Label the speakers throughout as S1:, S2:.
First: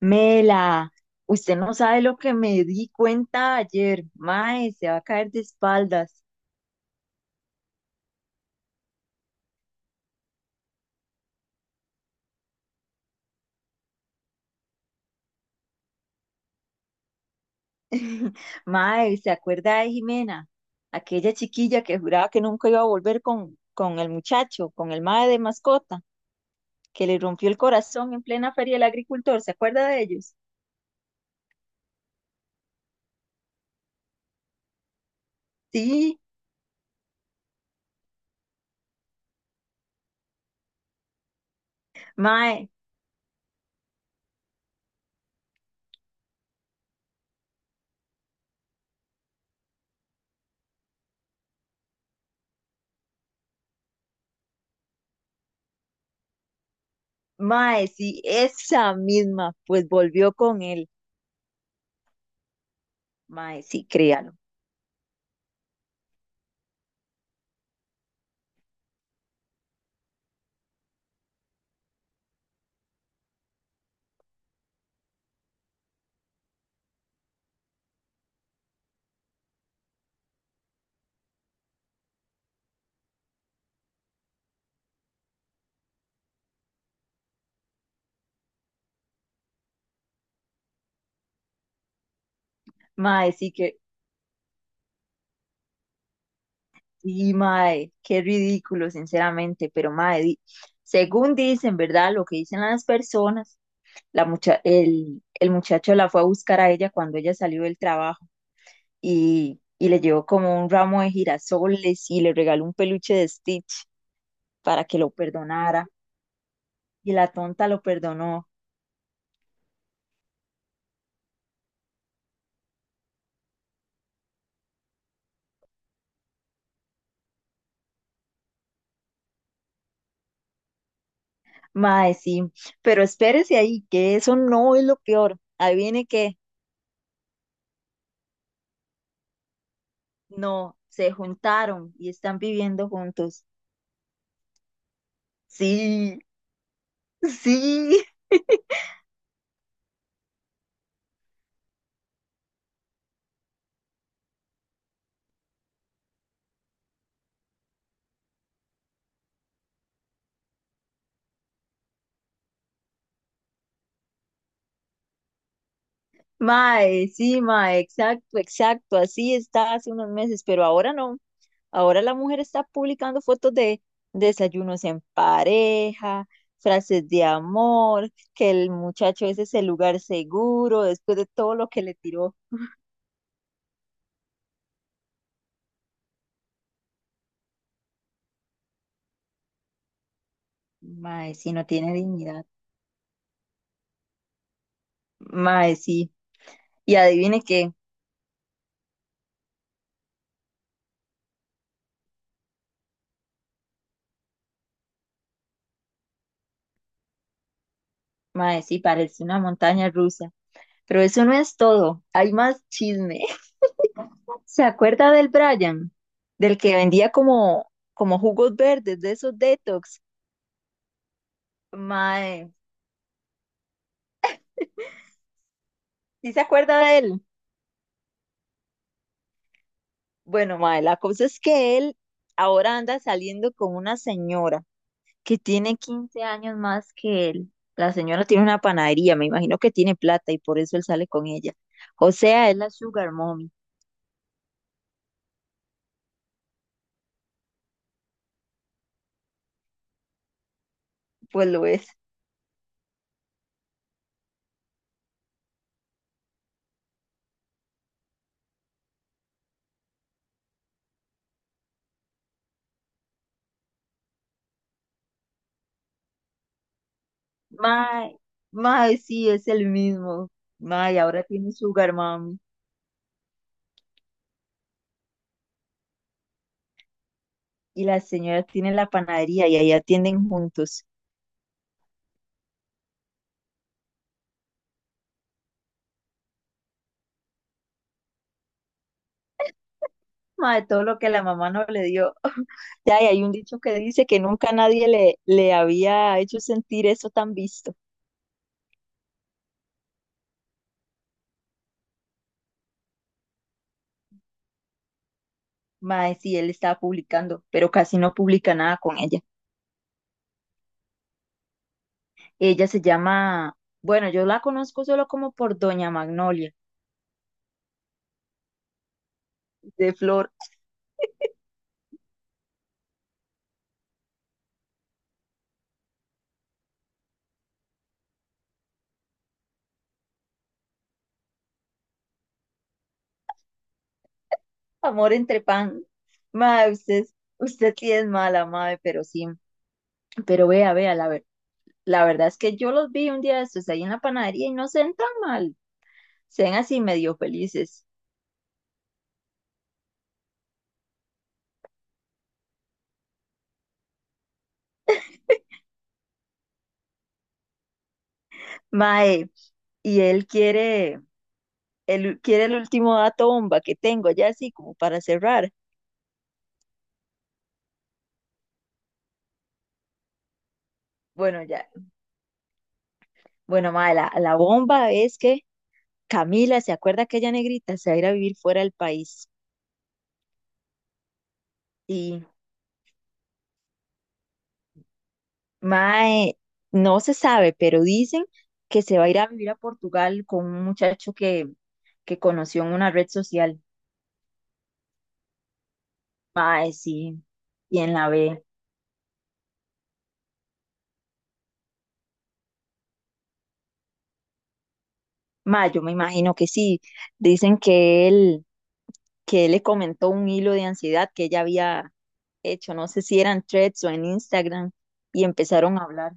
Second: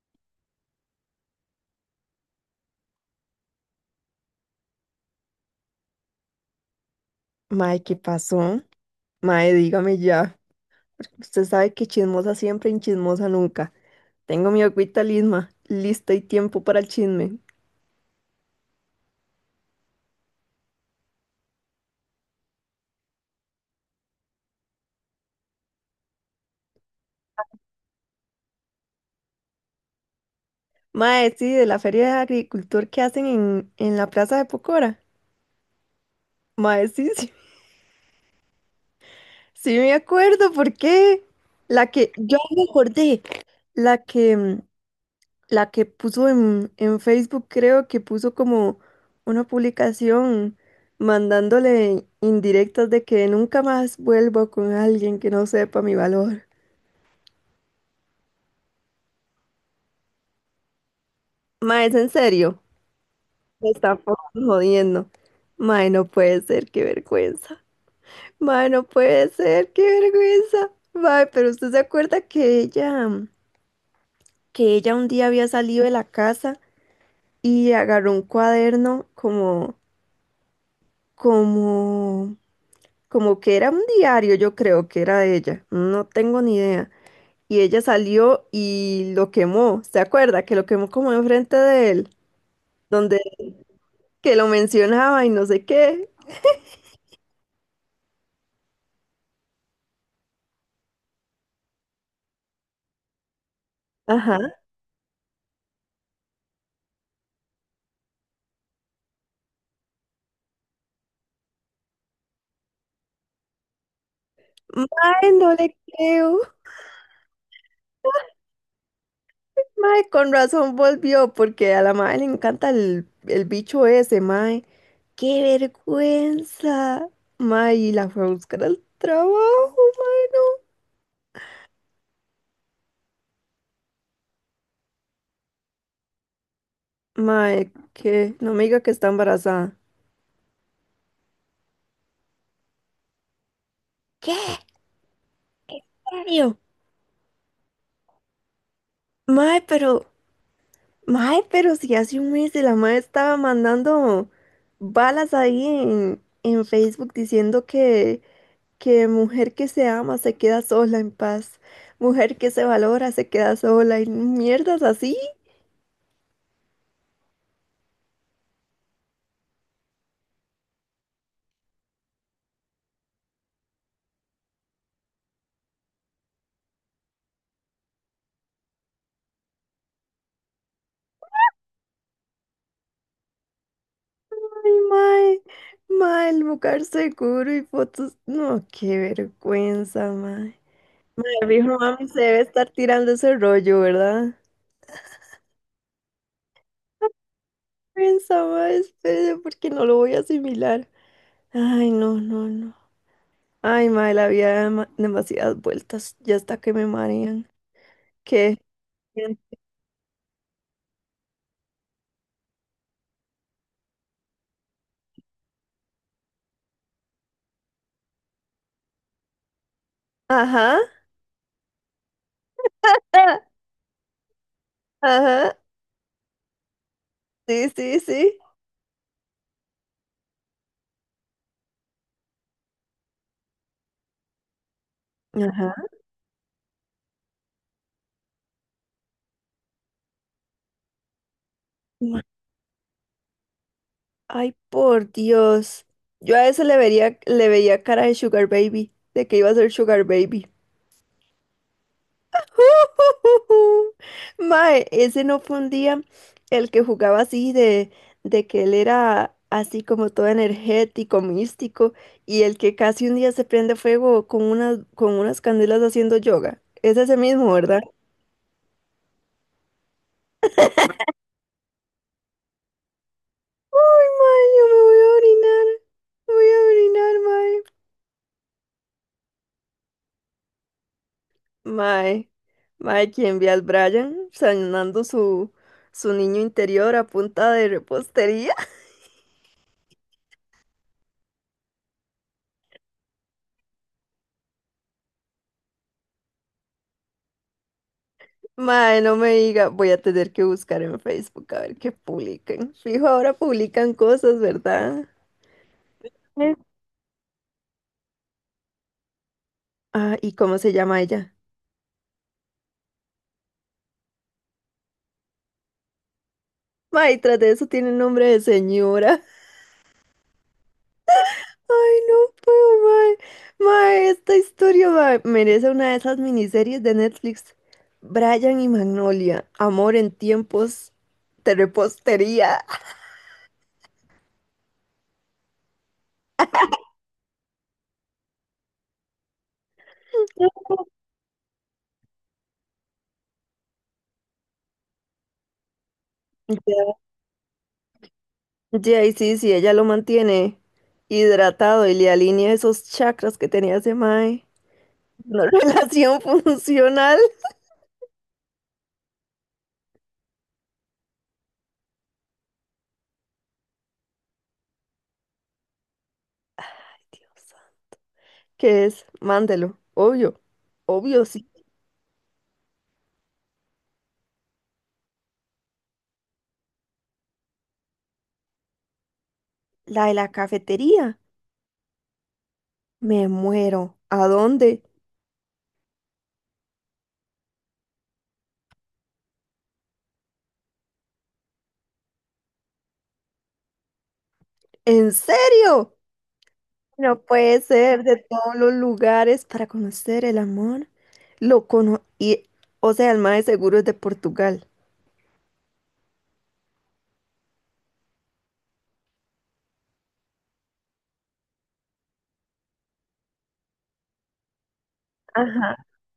S1: Mela, usted no sabe lo que me di cuenta ayer. Mae, se va a caer de espaldas.
S2: Mae, ¿qué pasó? Mae, dígame ya. Porque usted sabe que chismosa siempre y chismosa nunca. Tengo mi agüita lisma, lista y tiempo para el chisme.
S1: Mae, ¿se acuerda de Jimena? Aquella chiquilla que juraba que nunca iba a volver con el muchacho, con el mae de mascota, que le rompió el corazón en plena feria del agricultor. ¿Se acuerda de ellos?
S2: Mae, sí, de la feria de agricultor que hacen en, la plaza de Pocora.
S1: Sí,
S2: Mae, sí, sí, sí me acuerdo, ¿por qué? La que, yo me
S1: mae,
S2: acordé, la que, mm, la que puso en Facebook, creo que puso como una publicación mandándole indirectas de que nunca más vuelvo con alguien que no sepa mi valor.
S1: mae, sí, esa misma, pues volvió con él.
S2: Ma, es en serio.
S1: Mae,
S2: Me
S1: sí,
S2: están
S1: créalo.
S2: jodiendo. Ma, no puede ser, qué vergüenza. Ma, no puede ser, qué vergüenza. Ma, pero usted se acuerda que ella un día había salido de la casa y agarró un cuaderno como, como como que era un diario, yo creo que era de ella, no tengo ni idea. Y ella salió y lo quemó, ¿se acuerda? Que lo quemó como enfrente de él, donde
S1: Mae, sí, que
S2: que lo mencionaba y no sé qué.
S1: Sí, mae, qué ridículo, sinceramente, pero mae, según dicen, ¿verdad? Lo que dicen las personas, la
S2: Ajá.
S1: mucha el, el muchacho la fue a buscar a ella cuando ella salió del trabajo y le llevó como un ramo de girasoles y le regaló un peluche de Stitch para que lo
S2: Mae, no le
S1: perdonara
S2: creo.
S1: y la tonta lo perdonó.
S2: Mae, con razón volvió, porque a la mae le encanta el bicho ese, mae. ¡Qué vergüenza! Mae, y la fue a buscar al trabajo, mae,
S1: Mae, sí, pero espérese ahí, que eso no es lo peor. Ahí viene que
S2: no. Mae, que no me diga que está embarazada.
S1: no, se juntaron y están viviendo juntos.
S2: ¿Qué? ¿En
S1: Sí.
S2: serio?
S1: Sí,
S2: Mae, pero, mae, pero si hace un mes la mae estaba mandando balas ahí en, Facebook diciendo que mujer que se ama se queda sola en paz, mujer que se valora se queda sola y mierdas así.
S1: mae, sí, mae, exacto, exacto, así está hace unos meses, pero ahora no. Ahora la mujer está publicando fotos de desayunos en pareja, frases de amor, que el muchacho ese es el lugar seguro después de todo lo que le tiró.
S2: Ay, mae, el lugar seguro y fotos. No, qué vergüenza, mae.
S1: Mae,
S2: El
S1: sí, no
S2: viejo
S1: tiene
S2: mami se debe
S1: dignidad.
S2: estar tirando ese rollo, ¿verdad?
S1: Mae, sí. Y adivine qué,
S2: Vergüenza, mae, espere, porque no lo voy a asimilar. Ay, no, no, no. Ay, mae, la vida da demasiadas vueltas, ya hasta que me marean. ¿Qué?
S1: mae, sí, parece una
S2: Bien.
S1: montaña rusa. Pero eso no es todo, hay más chisme. ¿Se acuerda del Brian? Del que vendía como jugos verdes, de esos detox.
S2: Ajá,
S1: Mae,
S2: ah, ajá,
S1: ¿sí se acuerda de él?
S2: sí, sí, sí.
S1: Bueno, mae, la cosa es que él ahora anda saliendo con una señora que
S2: Ajá.
S1: tiene 15 años más que él. La señora tiene una panadería, me imagino que tiene plata y por eso él sale con ella. O
S2: Ma-
S1: sea, es la Sugar Mommy,
S2: Ay, por Dios. Yo a ese le vería, le veía cara de Sugar Baby, de que iba a ser Sugar Baby.
S1: pues lo es.
S2: Mae, ese no fue un día el que jugaba así de que él era así como todo energético, místico, y el que casi un día se prende fuego con unas candelas haciendo yoga. Es ese mismo, ¿verdad?
S1: Mae, mae, sí, es el mismo. Mae, ahora tiene Sugar Mommy.
S2: Ay, mae, yo me voy a orinar. Voy a orinar, mae.
S1: Y la señora tiene la panadería y ahí atienden juntos.
S2: Mae, mae, quien ve al Brian sanando su, su niño interior a punta de repostería.
S1: Madre, todo lo que la mamá no le dio. Ya, y hay un dicho que dice que nunca nadie le había hecho sentir eso tan visto.
S2: Mae, no me diga, voy a tener que buscar en Facebook a ver qué publican. Fijo, ahora publican cosas, ¿verdad?
S1: Madre, sí, él
S2: Sí.
S1: estaba publicando, pero casi no publica nada con ella.
S2: Ah, ¿y cómo se llama ella?
S1: Ella se llama, bueno, yo la conozco solo como por Doña Magnolia,
S2: Mae, tras de eso tiene nombre de señora.
S1: de Flor,
S2: Ay, no puedo, mae. Mae, esta historia, mae, merece una de esas miniseries de Netflix. Brian y Magnolia, amor en tiempos de repostería.
S1: Amor entre Pan. Madre, usted, usted sí es mala, madre, pero sí. Pero la verdad es que yo los vi un día de estos ahí en la panadería y no se ven tan mal. Sean así medio felices.
S2: Ya, y sí, sí, ella lo mantiene hidratado y le alinea esos chakras que tenía ese mae. No, relación funcional,
S1: Mae, y él quiere el último dato bomba que tengo, ya así como para cerrar.
S2: que es, mándelo, obvio, obvio,
S1: Bueno,
S2: sí.
S1: ya, bueno, mae, la bomba es que Camila, ¿se acuerda aquella negrita? Se va a ir a vivir fuera del país.
S2: La de la cafetería,
S1: Y
S2: me muero. ¿A dónde?
S1: mae, no se sabe, pero dicen que se va a ir a vivir a Portugal con un muchacho que conoció en una red social.
S2: ¿En serio?
S1: Mae,
S2: No
S1: sí,
S2: puede
S1: ¿quién
S2: ser
S1: la
S2: de
S1: ve?
S2: todos los lugares para conocer el amor. Lo cono y, o sea, el mae seguro es de Portugal.
S1: Mae, yo me imagino que sí. Dicen que él le comentó un hilo de ansiedad que ella había hecho, no sé si eran threads o en Instagram, y empezaron a hablar.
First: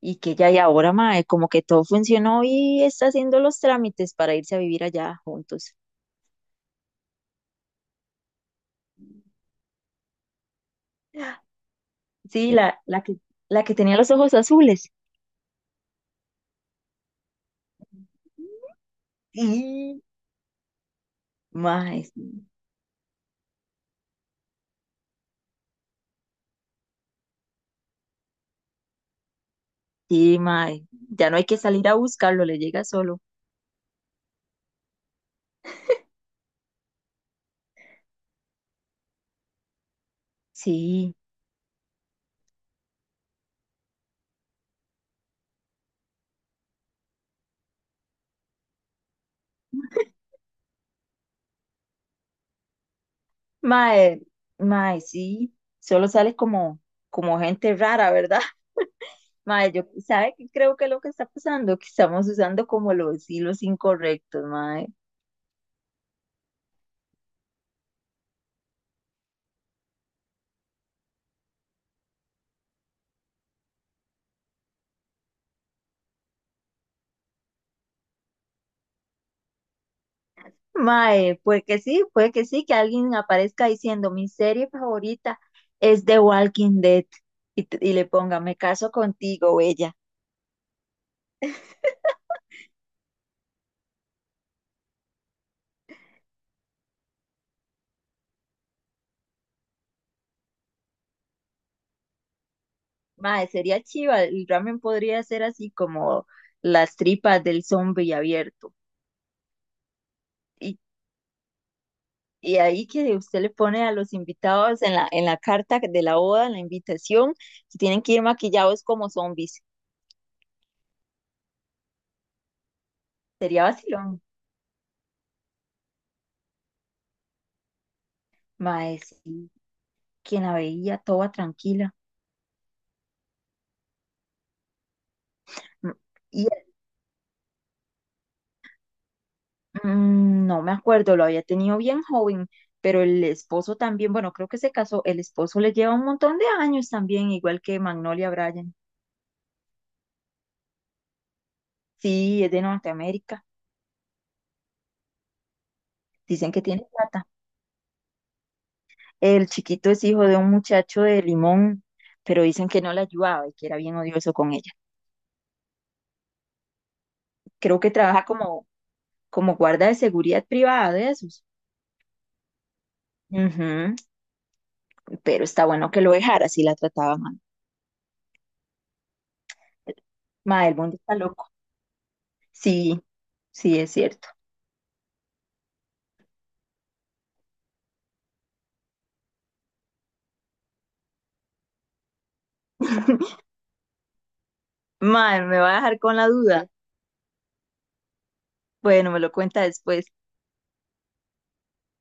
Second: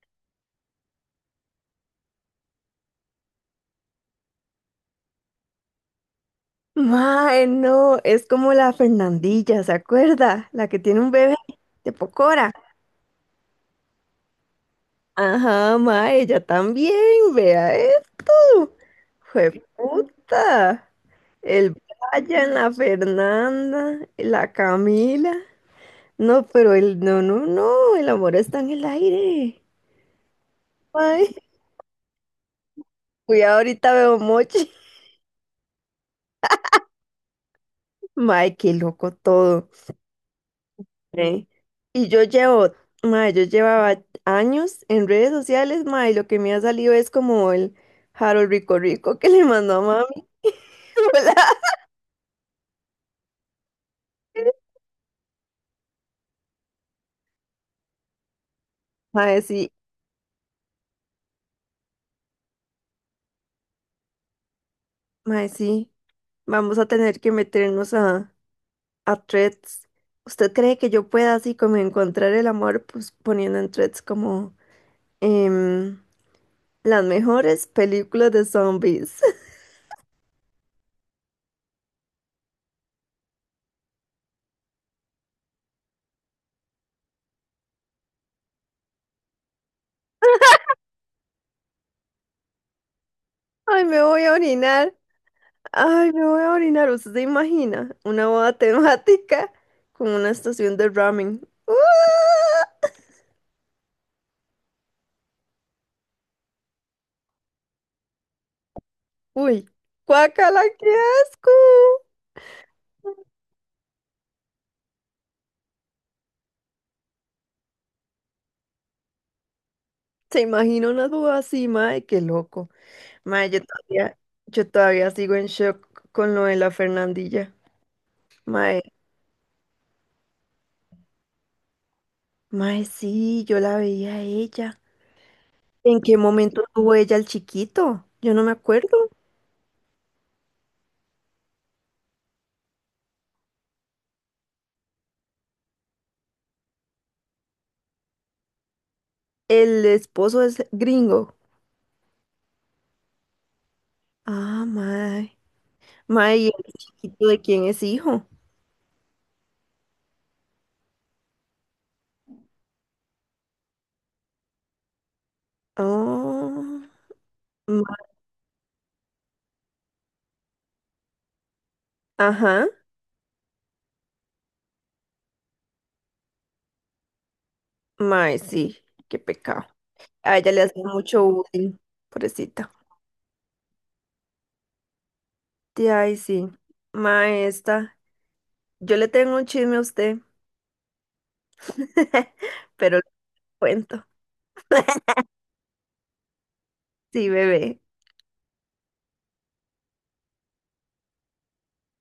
S1: Y que ella, y ahora, mae, como que todo funcionó y está haciendo los trámites para irse a vivir allá juntos.
S2: Mae, no, es como la Fernandilla, ¿se acuerda? La que tiene un bebé de Pocora.
S1: Sí, la que tenía los ojos azules.
S2: Ajá, mae, ella también, vea eso.
S1: Sí,
S2: ¡Puta! El
S1: mae, sí,
S2: Brian, la Fernanda, la Camila. No, pero el no, no, no, el amor está en el aire.
S1: sí, mae. Ya
S2: Ay,
S1: no hay que salir a buscarlo, le llega solo.
S2: cuidado, ahorita veo mochi. Mae, qué loco todo.
S1: Sí,
S2: ¿Eh? Y yo llevo, mae, yo llevaba años en redes sociales, mae, y lo que me ha salido es como el Harold Rico Rico que le mandó a mami. Hola.
S1: mae, mae, sí. Solo sale como, como gente rara, ¿verdad?
S2: Mae,
S1: Mae,
S2: sí,
S1: yo, ¿sabe qué creo que es lo que está pasando? Que estamos usando como los hilos incorrectos, mae.
S2: mae, sí. Vamos a tener que meternos a threads. ¿Usted cree que yo pueda así como encontrar el amor pues poniendo en threads como em, las mejores películas de zombies?
S1: Mae, puede que sí, que alguien aparezca diciendo, mi serie favorita es The Walking Dead, y, y le ponga, me caso contigo, ella
S2: Ay, me voy a orinar. Ay, me voy a orinar. ¿Usted se imagina una boda temática con una estación de ramen? ¡Ah!
S1: Mae, sería chiva, el ramen podría ser así como las tripas del zombie abierto.
S2: Uy, guácala,
S1: Y,
S2: qué asco.
S1: y ahí que usted le pone a los invitados en la carta de la boda, en la invitación, que tienen que ir maquillados como zombies.
S2: Se imagina una boda así, mae, qué loco. Mae,
S1: Sería vacilón.
S2: yo todavía sigo en shock con lo de la Fernandilla. Mae,
S1: Mae, sí, quien la veía toda tranquila.
S2: Mae, sí, yo la veía a ella.
S1: M-
S2: ¿En qué
S1: Y
S2: momento tuvo ella al chiquito? Yo no me acuerdo.
S1: no me acuerdo, lo había tenido bien joven, pero el esposo también, bueno, creo que se casó, el esposo le lleva un montón de años también, igual que Magnolia Bryan.
S2: El esposo es gringo.
S1: Sí, es de Norteamérica,
S2: Ah, mae. Mae, ¿y el
S1: dicen que tiene plata.
S2: chiquito de quién es hijo?
S1: El chiquito es hijo de un muchacho de Limón, pero dicen que no la ayudaba y que era bien odioso con ella.
S2: Oh,
S1: Creo que
S2: ma-
S1: trabaja como, como guarda de seguridad privada de esos.
S2: ajá.
S1: Ujú, pero está bueno que lo dejara si la trataba mal.
S2: Mae, sí, qué pecado. A ella le
S1: Ma, el
S2: hace
S1: mundo está
S2: mucho
S1: loco.
S2: bullying, pobrecita.
S1: Sí, sí, es cierto.
S2: De ahí sí. Mae, esta. Yo le tengo un chisme a usted, pero le cuento.
S1: Ma, me va a dejar con la duda.
S2: Sí, bebé.
S1: Bueno, me lo cuenta después.